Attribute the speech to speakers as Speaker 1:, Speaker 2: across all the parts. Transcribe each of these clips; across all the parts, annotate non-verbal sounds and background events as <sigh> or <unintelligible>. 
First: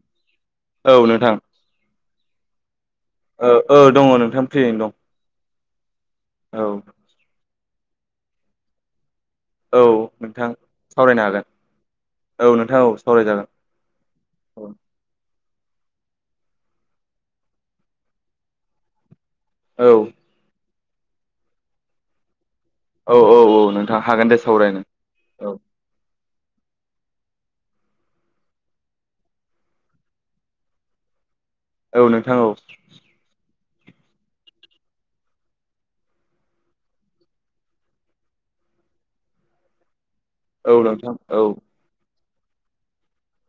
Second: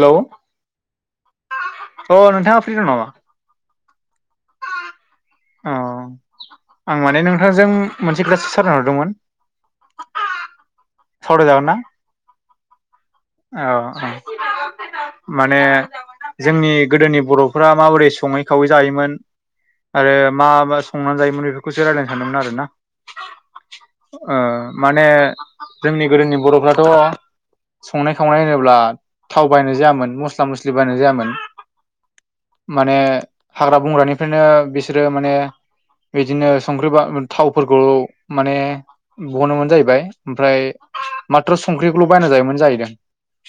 Speaker 1: Hello अ
Speaker 2: औ नोंथां।
Speaker 1: नोंथाङा फ्रि दं नामा
Speaker 2: ओ दङ ओ नोंथां फ्रियैनो दं।
Speaker 1: अ
Speaker 2: औ
Speaker 1: आं माने नोंथांजों मोनसे खोथासो सावरायनो हरदोंमोन।
Speaker 2: औ नोंथां सावरायनो हागोन
Speaker 1: सावरायजागोन ना
Speaker 2: औ नोंथां औ। सावरायजागोन
Speaker 1: औ
Speaker 2: औ
Speaker 1: <inaudible> माने जोंनि गोदोनि बर'फोरा माबोरै सङै खावै जायोमोन
Speaker 2: औ
Speaker 1: आरो मा मा संनानै जायोमोन बेफोरखौसो रायज्लायनो सानदोंमोन आरो ना।
Speaker 2: औ औ औ नोंथां हागोन
Speaker 1: ओ
Speaker 2: दे सावरायनो
Speaker 1: माने
Speaker 2: औ
Speaker 1: जोंनि गोदोनि बर'फ्राथ' संनाय खावनाय होनोब्ला थाव बाहायनाय जायामोन मस्ला मस्लि बाहायनाय जायामोन।
Speaker 2: औ नोंथां औ
Speaker 1: माने हाग्रा बंग्रानिफ्रायनो बिसोरो माने बिदिनो संख्रि बा थावफोरखौ माने बहनो मोन जाहैबाय। ओमफ्राय
Speaker 2: औ नोंथां औ
Speaker 1: माथ्र संख्रिखौल' बायना जायोमोन जाहैदों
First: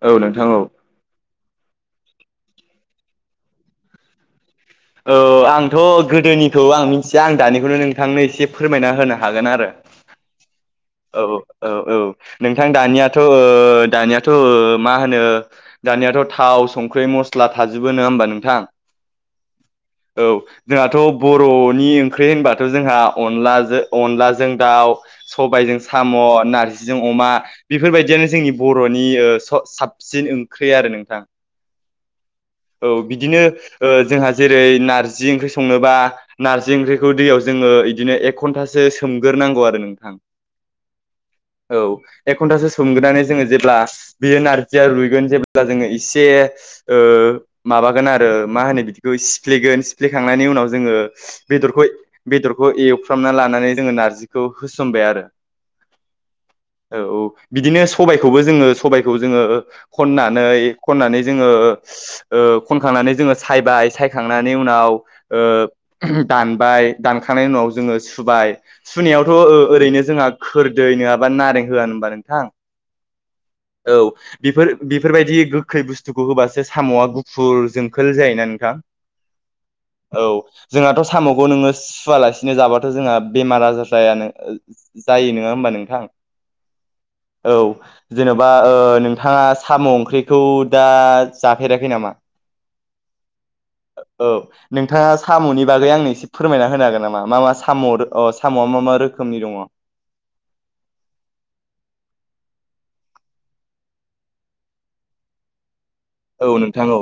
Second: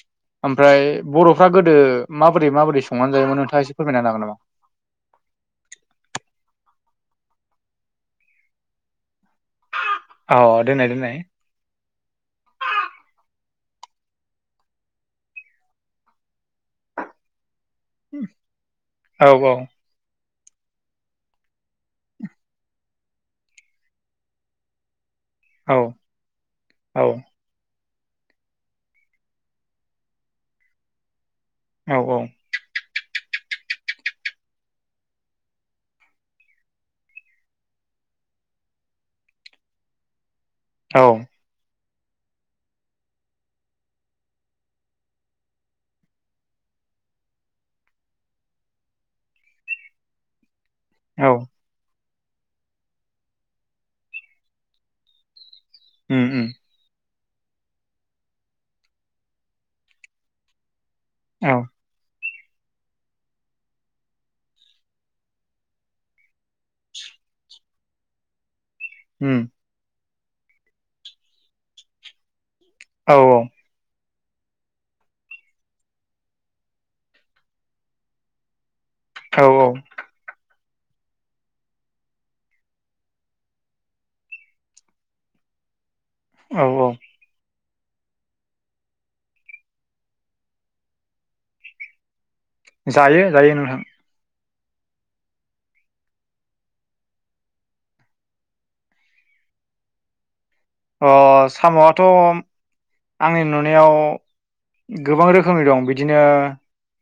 Speaker 2: औ नोंथां औ
Speaker 1: ओमफ्राय बर' फ्रा गोदो माबोरै माबोरै संनानै जायोमोन नोंथाङा एसे फोरमायना हागोन नामा?
Speaker 2: औ आंथ' गोदोनिखौ आं मिथिया आं दानिखौनो नोंथांनो एसे फोरमायना होनो हागोन आरो
Speaker 1: अ दोननाय दोननाय
Speaker 2: औ औ औ नोंथां दानियाथ' ओ दानियाथ' ओ मा होनो दानियाथ' थाव, संख्रि, मस्ला थाजोबो नङा ओमबा नोंथां?
Speaker 1: औ औ
Speaker 2: औ जोंहाथ' बर'नि ओंख्रि होनबाथ' जोंहा अनलाजों अनलाजों दाउ,
Speaker 1: औ
Speaker 2: सबायजों साम', नारजिजों
Speaker 1: औ
Speaker 2: अमा बेफोरबायदियानो जोंनि बर'नि साबसिन ओंख्रि आरो नोंथां।
Speaker 1: औ औ
Speaker 2: औ बिदिनो ओ जोंहा जेरै नारजि ओंख्रि संनोबा नारजि ओंख्रिखौ दै जोङो बिदिनो एक घन्टासो सो मग्रोनांगौ आरो नोंथां।
Speaker 1: औ
Speaker 2: औ एक घन्टासो सोमग्रोनानै जोङो जेब्ला बियो नारजिया रुयगोन जेब्ला जोङो एसे ओ माबागोन आरो मा होनो बिदि बे सिफ्लेगोन सिफ्लेखांनायनि उनाव जोङो
Speaker 1: औ
Speaker 2: बेदरखौ बेदरखौ एवफ्रामना लानानै जोङो नारजिखौ होसनबाय आरो
Speaker 1: उम उम
Speaker 2: औ औ बिदिनो सबायखौबो जोङो सबायखौ जोङो खननानै खननानै जोङो
Speaker 1: औ
Speaker 2: ओ खनखांनानै जोङो सायबाय सायखांनायनि उनाव ओ दानबाय दानखांनायनि उनाव जोङो सुबाय
Speaker 1: उम
Speaker 2: सुनायावथ' ओरैनो जोंहा खोरदै नङाबा नारें होआ होनबा नोंथां?
Speaker 1: औ औ।
Speaker 2: औ बेफोर बेफोरबायदि गोखै बुस्थुखौ होबासो साम'आ गुफुर जोंखोल जायोना नोंथां।
Speaker 1: औ औ
Speaker 2: औ जोंहाथ' साम'खौ नोङो सुवालासिनो जाबाथ' जोंहा बेमार आजार जायानो जायो नङा होमबा? नोंथां।
Speaker 1: औ औ।
Speaker 2: औ जेन'बा ओ नोंथाङा साम' ओंख्रिखौ दा जाफेराखै नामा?
Speaker 1: जायो जायो नोंथां।
Speaker 2: औ नोंथाङा साम'नि बागै आंनो एसे फोरमायना होनो हागोन नामा मा मा साम' साम'आ मा मा रोखोम नि दङ।
Speaker 1: अ साम'आथ' आंनि नुनायाव गोबां रोखोमनि दं बिदि।
Speaker 2: औ नोंथां औ।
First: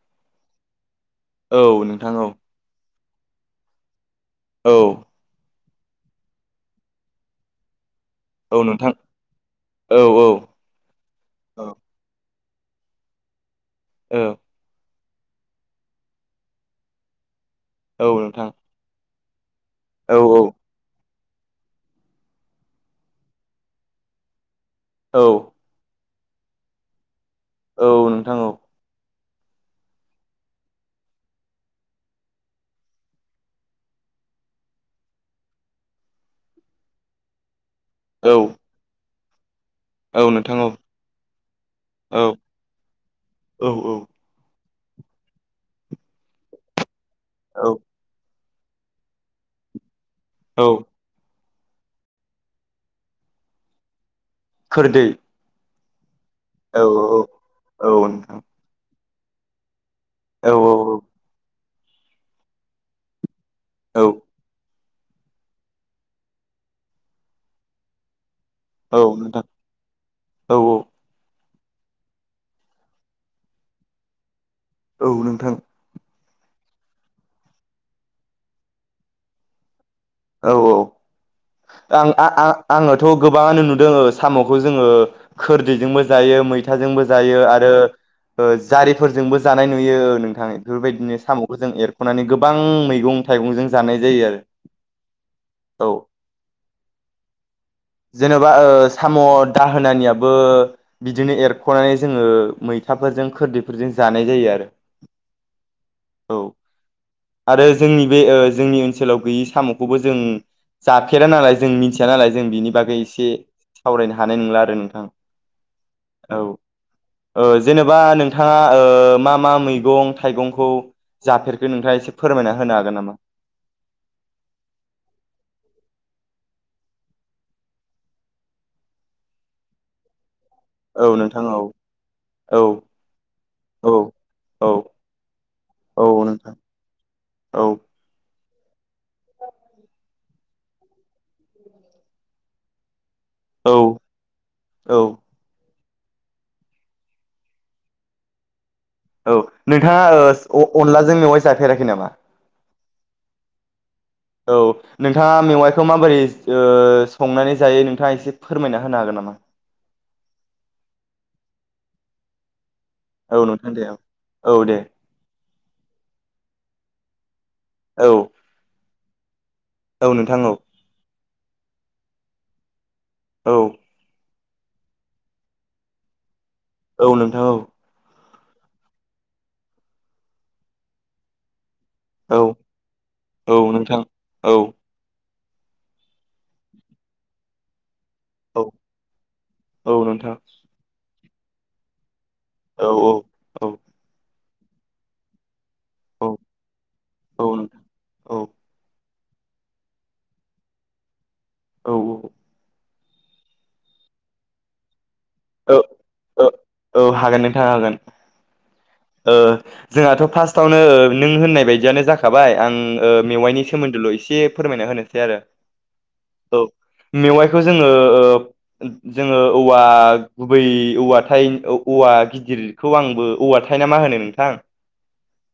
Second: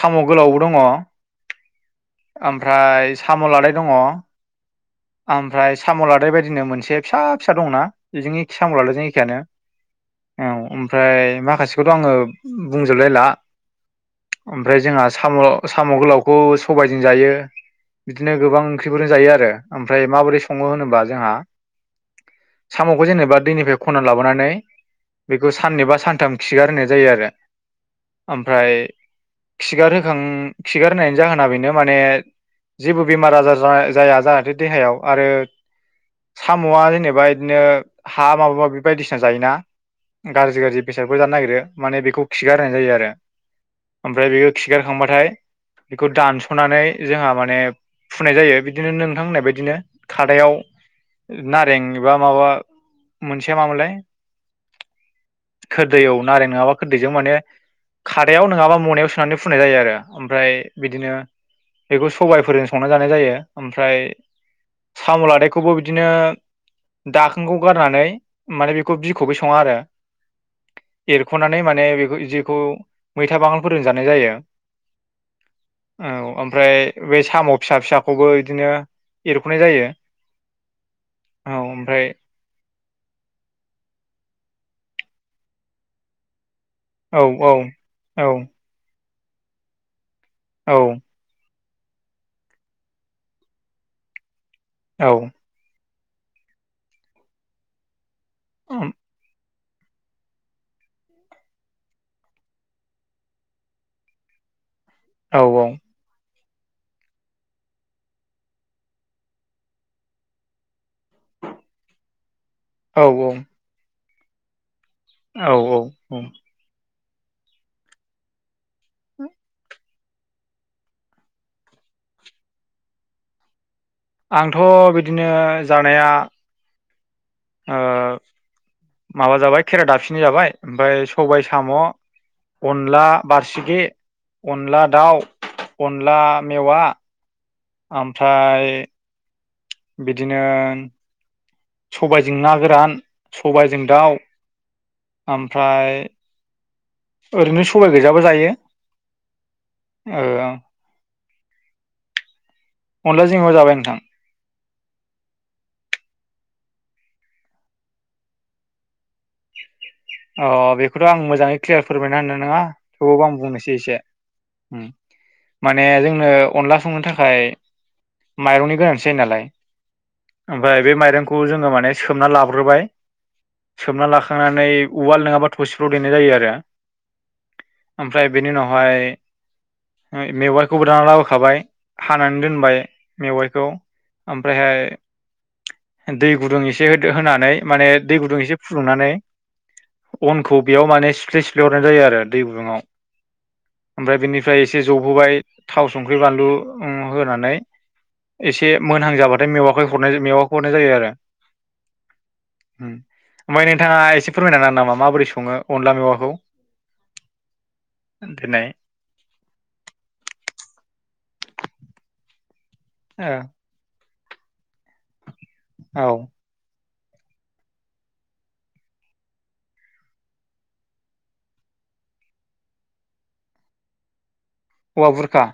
Speaker 1: साम' गोलावबो दङ।
Speaker 2: औ नोंथां औ।
Speaker 1: ओमफ्राय साम' लादाय दङ।
Speaker 2: औ
Speaker 1: ओमफ्राय साम' लादाय बायदिनो मोनसे फिसा फिसा दंना? बेजों एखि
Speaker 2: औ
Speaker 1: साम'
Speaker 2: नोंथां
Speaker 1: लादाय' जों एखेयानो औ ओमफ्राय माखासेखौथ' आङो बुंजोबलायला
Speaker 2: औ
Speaker 1: ओमफ्राय जोंहा साम' साम' गोलावखौ सबायजों जायो
Speaker 2: औ
Speaker 1: बिदिनो
Speaker 2: नोंथां
Speaker 1: गोबां ओंख्रिफोरजों जायो आरो। ओमफ्राय
Speaker 2: औ
Speaker 1: माबोरै
Speaker 2: औ
Speaker 1: सङो होनोबा जोंहा साम'खौ जेनेबा दैनिफ्राय खननानै लाबोनानै
Speaker 2: औ
Speaker 1: बेखौ साननैबा सानथाम खिगार होनाय जायो आरो
Speaker 2: औ नोंथां औ
Speaker 1: ओमफ्राय खिगार होखां खिगार होनायनि जाहोना बेनो माने जेबो बेमार आजार जाया जाहाथे देहायाव आरो साम'आ जेनेबा बिदिनो हा
Speaker 2: औ
Speaker 1: माबा माबि बायदिसिना जायोना।
Speaker 2: औ नोंथां
Speaker 1: गाज्रि
Speaker 2: औ
Speaker 1: गाज्रि बेसादफोर जानो नागिरो माने
Speaker 2: औ
Speaker 1: बेखौ खिगार होनाय जायो आरो।
Speaker 2: औ
Speaker 1: ओमफ्राय बेयो खिगारखांबाथाय बेखौ दानस'नानै जोंहा माने
Speaker 2: औ
Speaker 1: फुनाय जायो। बिदिनो नोंथां होननाय बायदिनो खादायाव
Speaker 2: औ
Speaker 1: नारेंबा माबा मोनसे मामोनलाय?
Speaker 2: खोरदै।
Speaker 1: खोरदै औव नारें नङाबा
Speaker 2: औ
Speaker 1: खोरदैजों
Speaker 2: औ
Speaker 1: माने
Speaker 2: औ नोंथां
Speaker 1: खादायाव नङाबा मनायाव सोनानै फुनाय जायो आरो।
Speaker 2: औ
Speaker 1: ओमफ्राय बिदिनो बेखौ सबाइफोरजों संना जानाय जायो।
Speaker 2: औ
Speaker 1: ओमफ्राय साम' लादायखौबो बिदिनो दाखोनखौ गारनानै माने बेखौ
Speaker 2: औ
Speaker 1: बिखौ
Speaker 2: नोंथां
Speaker 1: सङा आरो
Speaker 2: औ
Speaker 1: एरख' नानै माने बे जेखौ मैथा बांगालफोरजों जानाय जायो।
Speaker 2: औ नोंथां।
Speaker 1: औ ओमफ्राय बे साम' फिसा फिसाखौबो बिदिनो एरख'नाय जायो।
Speaker 2: औ औ।
Speaker 1: औ ओमफ्राय
Speaker 2: आं-आं-आं आङोथ' गोबाङानो नुदों साम'खौ जोंओ खोरदैजोंबो जायो मैथाजोंबो
Speaker 1: औ
Speaker 2: जायो
Speaker 1: औ
Speaker 2: आरो
Speaker 1: औ
Speaker 2: जारि फोरजोंबो जानाय नुयो ओ नोंथां
Speaker 1: औ
Speaker 2: बेफोरबायदिनो सामखौ। जों एरख'नानै गोबां मैगं थाइगंजों जानाय जायो आरो।
Speaker 1: औ।
Speaker 2: औ। जेनेबा ओ
Speaker 1: औ
Speaker 2: साम' दाहोनानियाबो बिदिनो एरख'नानै जोङो मैथाफोरजों खोरदैफोरजों जानाय जायो आरो।
Speaker 1: औ
Speaker 2: औ
Speaker 1: <inaudible>
Speaker 2: आरो जोंनि बे ओ जोंनि ओनसोलाव गैयि साम'खौबो जों जाफेरा नालाय जों मिथिया नालाय जों बिनि बागै
Speaker 1: औ
Speaker 2: एसे सावरायनो हानाय नंला आरो नोंथां।
Speaker 1: औ औ औ।
Speaker 2: ओ जेनेबा नोंथाङा ओ मा मा मैगं थाइगंखौ जाफेरखो नोंथाङा एसे फोरमायना होनो हागोन नामा?
Speaker 1: आंथ' बिदिनो जानाया ओ माबा जाबाय खेरा दाफिनि जाबाय। ओमफ्राय
Speaker 2: औ
Speaker 1: सबाय
Speaker 2: नोंथां औ
Speaker 1: साम'
Speaker 2: औ
Speaker 1: अनला बारसिखि
Speaker 2: औ औ
Speaker 1: अनला दाउ, अनला
Speaker 2: औ नोंथां
Speaker 1: मेवा
Speaker 2: औ
Speaker 1: ओमफ्राय बिदिनो सबायजों ना गोरान सबायजों
Speaker 2: औ
Speaker 1: दाउ
Speaker 2: औ
Speaker 1: ओमफ्राय ओरैनो सबाय गैजाबो जायो।
Speaker 2: औ नोंथांङा ओ अ-अनलाजों मेवाइ जाफेराखै नामा?
Speaker 1: अनला जों मेवाइ जाबाय नोंथां
Speaker 2: औ नोंथांङा मेवाइखौ माबोरै ओ संनानै जायो नोंथांङा एसे फोरमायना होनो हागोन नामा?
Speaker 1: अ बेखौथ' आं मोजांङै क्लियार फोरमायना होननाय नोंङा थेवावबो आं
Speaker 2: औ नोंथां
Speaker 1: बुंनोसै
Speaker 2: दे औ
Speaker 1: एसे
Speaker 2: औ दे
Speaker 1: माने जोंनो अनला संनो थाखाय
Speaker 2: औ
Speaker 1: माइरंनि गोनांथि जायो नालाय
Speaker 2: औ नोंथां औ
Speaker 1: ओमफ्राय बे माइरंखौ खौ जोंङो माने सोबना लाग्रोबाय
Speaker 2: औ
Speaker 1: सोमना लाखांनानै उवाल नोंङाबा थपसिफ्राव देनाय जायो आरो
Speaker 2: औ नोंथां औ
Speaker 1: ओमफ्राय बेनि उनावहाय मेवाइखौबो दाना लाबोखाबाय हानानै दोनबाय
Speaker 2: औ
Speaker 1: मेवाइखौ
Speaker 2: नोंथां औ
Speaker 1: ओमफ्रायहाय दै गुदुं एसे होदो होनानै माने दै गुदुं
Speaker 2: औ
Speaker 1: एसे फुदुंनानै
Speaker 2: औ नोंथां
Speaker 1: अनखौ बेयाव माने सिफ्ले सिफ्ले हरनाय जायो आरो दै गुदुंङाव
Speaker 2: औ औ
Speaker 1: ओमफ्राय बेनि ओमफ्राय एसे जबहोबाय थाव संख्रि
Speaker 2: औ
Speaker 1: बानलु उम
Speaker 2: औ
Speaker 1: होनानै
Speaker 2: नोंथां औ
Speaker 1: एसे मोनहां जाबा थाय मेवाइखौ हरनाय मेवाइखौ हरनाय जायो आरो
Speaker 2: औ औ
Speaker 1: ओमफ्राय नोंथांङा एसे फोरमायना हागोन नामा माबोरै संङो अनला मेवाखौ
Speaker 2: औ औ हागोन नोंथांङा हागोन
Speaker 1: देनाय
Speaker 2: ओ जोंहाथ' फार्स्टआवनो ओ नों होननाय बायदियानो जाखाबाय आं
Speaker 1: ओ
Speaker 2: मेवाइनि सोमोन्दोल' एसे फोरमायना होनोसै आरो
Speaker 1: औ
Speaker 2: औ मेवाइखौ जोंङो ओ जोंङो औवा गुबै औवाथाय औवा गिदिरखौ आंबो औवा थयना मा होनो नोंथां
Speaker 1: औवा बुरखा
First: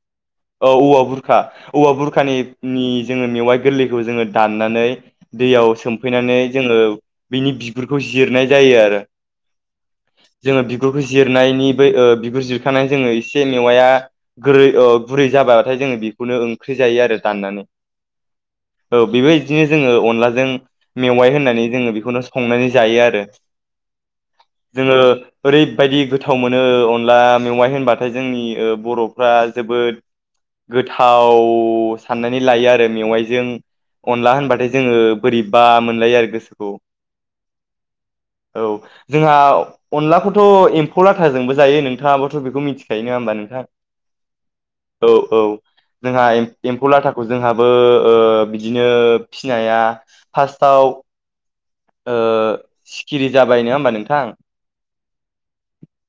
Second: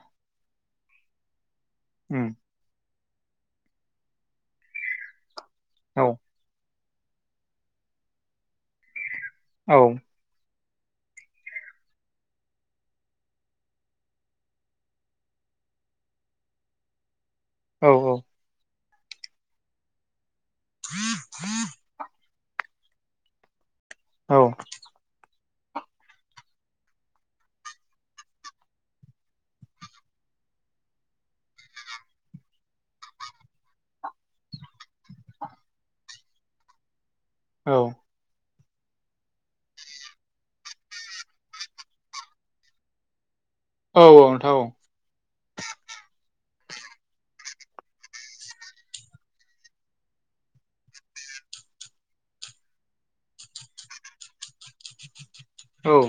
Speaker 2: औ औवा बुरखा औवा
Speaker 1: उम
Speaker 2: बुरखानि जोंङो मेवाइ गोरलैखौ जोंङो दाननानै दैयाव
Speaker 1: औ
Speaker 2: सोमफैनानै जोंङो बिनि बिगुरखौ जिरनाय जायो आरो
Speaker 1: औ
Speaker 2: जोङो बिगुरखौ जिरनायनि बै ओ बिगुर जिरखानाय जोंङो एसे मेवाया गोरै ओ गुरै जाबाथाय जों बेखौनो ओंख्रि जायो आरो दाननानै
Speaker 1: औ
Speaker 2: औ बेबायदिनो जोंङो अनलाजों मेवाइ होननानै जोंङो बेखौनो संनानै जायो आरो
Speaker 1: औ
Speaker 2: जोङो ओरैबायदि गोथाव मोनो अनला मेवाइ होनबाथाय जोंनि ओ बर'फ्रा जोबोद गोथाव साननानै लायो आरो मेवाइजों अनला होनबाथाय जोंङो बोरैबा मोनलायो आरो गोसोखौ
Speaker 1: औ
Speaker 2: औ जोंहा अनलाखौ खौथ' एम्फौ लाथाजोंबो जायो नोंथांङाबोथ' बेखौ मिथिखायो नोंङा होमबा नों
Speaker 1: औ नोंथां
Speaker 2: औ औ जोंहा एम्फौ लाथाखौ जोंहाबो ओ बिदिनो फिनाया फार्स्ट थाव ओ सिखिरि जाबाय नोंङा होमबा नोंथां
Speaker 1: औ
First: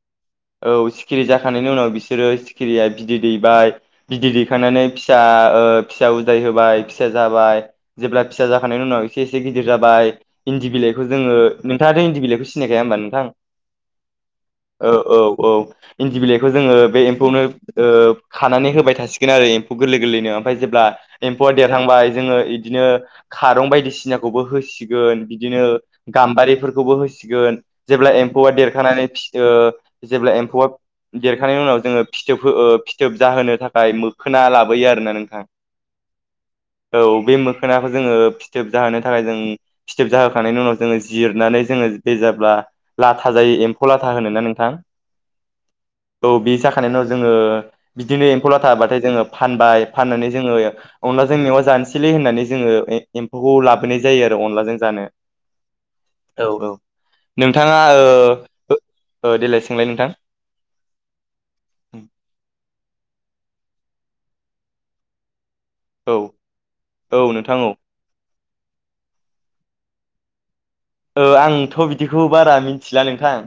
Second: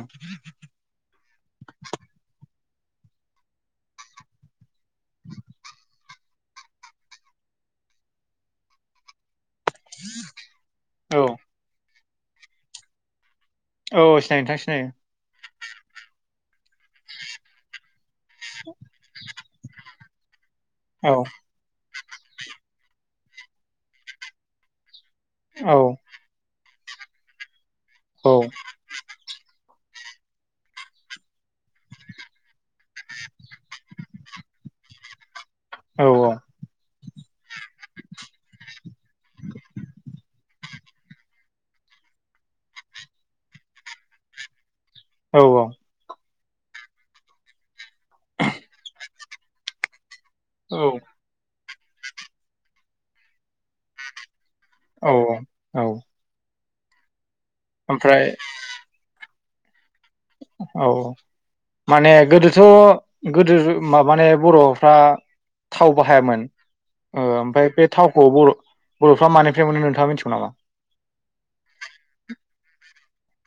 Speaker 2: औ सिखिरि जाखांनायनायनि उनाव बिसोरो खिरिया बिदै दैबाय बिदै दैखांनानै फिसा ओ फिसा उदाय होबाय फिसा जाबाय जेब्ला फिसा जाखांनायनि उनाव एसे एसे गिदिर जाबाय इन्दि बिलाइखौ
Speaker 1: औ
Speaker 2: जोंङो नोंथांङाथ' इन्दि बिलाइखौ सिनायखाया होमबा नोंथां
Speaker 1: औ सिनायो नोंथां
Speaker 2: औ
Speaker 1: सिनायो
Speaker 2: औ इन्दि बिलाइखौ जोंङो बे एम्फौनो ओ खानानै होबाय थासिगोन आरो एम्फौ गोरलै गोरलैनो ओमफ्राय जेब्ला
Speaker 1: औ
Speaker 2: एम्फौआ देरहांबाय जोंङो इदिनो खारं बायदिसिनाखौबो होसिग गोन बिदिनो
Speaker 1: औ
Speaker 2: गाम्बारिफोरखौबो होसिगोन जेब्ला
Speaker 1: औ
Speaker 2: एम्फौआ देरखानानै फियो जेब्ला एम्फौआ देरखांनायनि उनाव जोङो फिथोब फिथोब जाहोनो थाखाय मोखोना लाबोयो आरोना नोंथां
Speaker 1: औ औ
Speaker 2: औ बे मोखोनाखौ जोङो फिथोब जाहोनो थाखाय जों फिथोब जाहोखांनायनि उनाव जोङो जिरनानै जोङो बे ए जाब्ला लाथा जायो एम्फौ लाथा होनोना नोंथां
Speaker 1: औ औ
Speaker 2: औ बे जाखानाय उनाव जोङो बिदिनो एम्फौ लाथा बाथाय जोङो फानबाय फाननानै जोङो अनलाजों मेवा जानोसैलै होननानै जोङो एम्फौखौ लाबोनाय जायो अनलाजों जानो
Speaker 1: औ औ
Speaker 2: औ औ नोंथाङा
Speaker 1: ओमफ्राय
Speaker 2: ओ ओ देलाय सोंलाय नोंथां
Speaker 1: औ माने गोदोथ' गोदो जो माबानाय बर'फ्रा थाव
Speaker 2: औ
Speaker 1: बाहायामोन
Speaker 2: औ
Speaker 1: ओ
Speaker 2: नोंथां
Speaker 1: ओमफाय
Speaker 2: औ
Speaker 1: बे थावखौ बर'फ्रा मानिफ्राय मोन नोंथाङा मिथिगौ नामा?
Speaker 2: ओ आंथ' बिदिखौ बारा मिथिला नोंथां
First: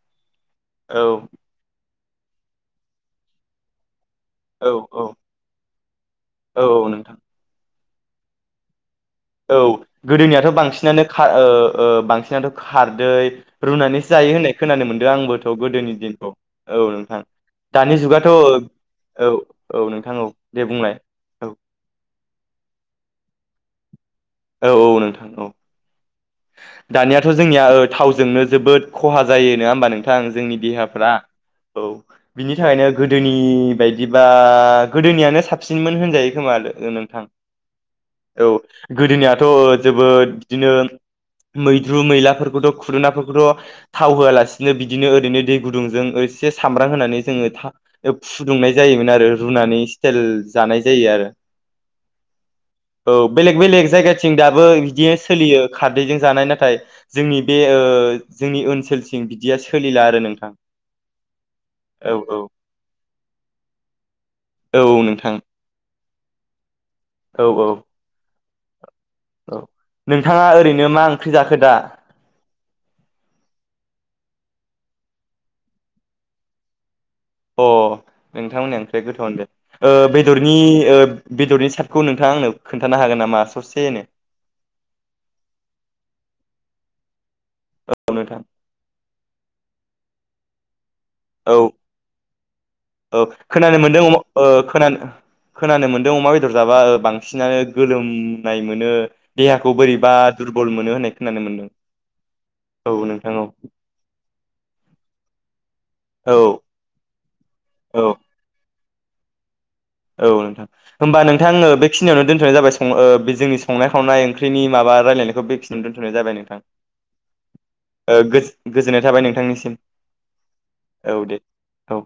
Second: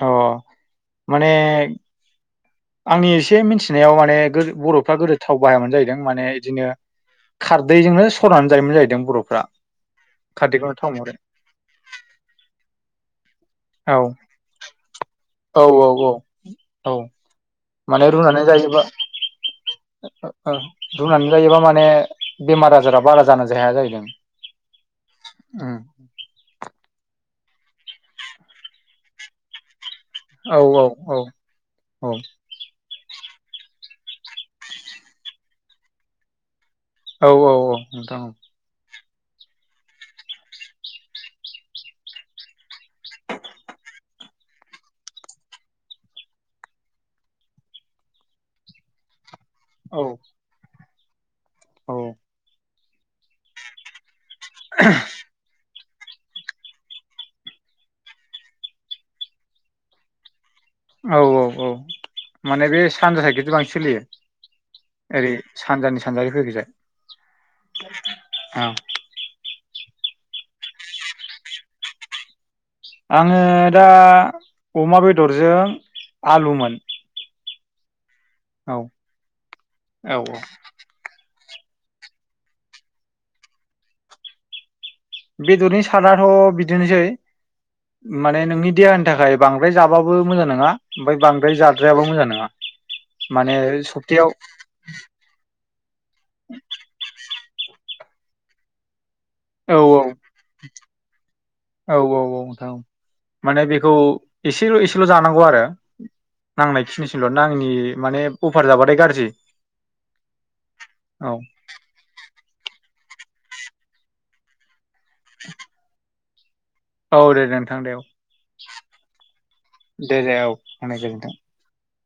Speaker 1: अ
Speaker 2: औ
Speaker 1: माने आंनि एसे मिथिनायाव माने गोजो
Speaker 2: औ
Speaker 1: बर'फ्रा
Speaker 2: औ
Speaker 1: गोदो थाव बाहायामोन जाहैदों माने
Speaker 2: औ
Speaker 1: बिदिनो
Speaker 2: नोंथां
Speaker 1: खारदैजोंनो सरनानै जायोमोन जाहैदों बर'फ्रा
Speaker 2: औ गोदोनियाथ'
Speaker 1: खारदैखौनो थाव
Speaker 2: बांसिनानो
Speaker 1: महरै
Speaker 2: खा ओ ओ बांसिनाथ' खारदै
Speaker 1: औ
Speaker 2: रुनानैसो जायो होननाय खोनानो मोनदों आंबोथ'
Speaker 1: औ औ
Speaker 2: गोदोनि
Speaker 1: औ
Speaker 2: दिनखौ औ नोंथां दानि
Speaker 1: माने
Speaker 2: जुगाथ'
Speaker 1: रुनानै जायोबा
Speaker 2: औ औ नोंथां औ दे बुंलाय
Speaker 1: रुनानै
Speaker 2: औ
Speaker 1: जायोबा माने बेमार आजारा बारा जान जाया जाहैदों
Speaker 2: औ औ नोंथां औ
Speaker 1: उम
Speaker 2: दानियाथ' जोंनिया ओ थावजोंनो जोबोद खहा जायो नङा होमबा नों थां जोंनि
Speaker 1: औ औ
Speaker 2: देहाफ्रा
Speaker 1: औ
Speaker 2: औ बिनि थाखायनो गोदोनि बायदिबा गोदोनियानो साबसिनमोन होनजायो खोमा ओ नोंथां
Speaker 1: औ औ औ नोंथां
Speaker 2: औ गोदोनियाथ' जोबोद बिदिनो मैद्रु मैलाफोरखौथ' फुदुनाफोरखौथ' थाव होआलासिनो बिदिनो ओरैनो दै गुदुंजों एसे सामब्राम होनानै जोङो फुदुंनाय जायोमोन आरो रुनानै
Speaker 1: औ
Speaker 2: स्टाइल जानाय जायो आरो
Speaker 1: औ
Speaker 2: औ बेलेग बेलेग जायगाथिं दाबो बिदि सोलियो खारदैजों जानाय नाथाय जोंनि बे ओ जोंनि ओनसोलसिम बिदिया सोलिला आरो नोंथां
Speaker 1: औ औ औ माने बे सानजा साइदखै बांसिन सोलियो।
Speaker 2: औ
Speaker 1: ओरै
Speaker 2: नोंथां
Speaker 1: सानजानि सानजारि फैगोजाय
Speaker 2: औ औ
Speaker 1: ओं
Speaker 2: औ नोंथाङा ओरैनो मा ओंख्रि जाखो दा
Speaker 1: आङो दा अमा बेदरजों आलुमोन
Speaker 2: अ
Speaker 1: औ
Speaker 2: नोंथांमोना ओंख्रि गोथावनो दे ओ
Speaker 1: औ औ
Speaker 2: बेदरनि ओ बेदरनि सार्टखौ नोंथाङा आंनो खोन्थानो हागोन नामा ससेनो
Speaker 1: बेदरनि सादआथ' बिदिनोसै
Speaker 2: औ नोंथां
Speaker 1: माने नोंनि देहानि थाखाय बांद्राय जाबाबो मोजां नङा ओमफाय बांद्राय
Speaker 2: औ
Speaker 1: जाद्रायाबो मोजां नङा।
Speaker 2: औ
Speaker 1: माने
Speaker 2: खोनानो मोनदों
Speaker 1: सप्तायाव
Speaker 2: ओ खोनानो खोनानो मोनदों अमा बेदर जाबा बां सिनानो गोलोमनाय मोनो देहाखौ
Speaker 1: औ
Speaker 2: बोरैबा दुरबल मोनो होननाय खोनानो मोनदों।
Speaker 1: औ औ औ नोंथां
Speaker 2: औ नोंथां औ
Speaker 1: माने बेखौ एसेल' एसेल' जानांगौ आरो
Speaker 2: औ
Speaker 1: नांनाय खिनिसिमल' नांनि
Speaker 2: औ
Speaker 1: माने अफार जाबाथाय गाज्रि
Speaker 2: औ नोंथां होमबा
Speaker 1: औ
Speaker 2: नोंथां ओ बेखिनियावनो दोनथ'नाय जाबाय बे जोंनिं संनाय खावनाय ओंख्रिनि माबा रायलायखौ बेखिनियावनो दोनथ'नाय जाबाय नों
Speaker 1: औ दे नोंथां दे
Speaker 2: गोजोननाय थाबाय नोंथांनिसिम
Speaker 1: औ <unintelligible>
Speaker 2: औ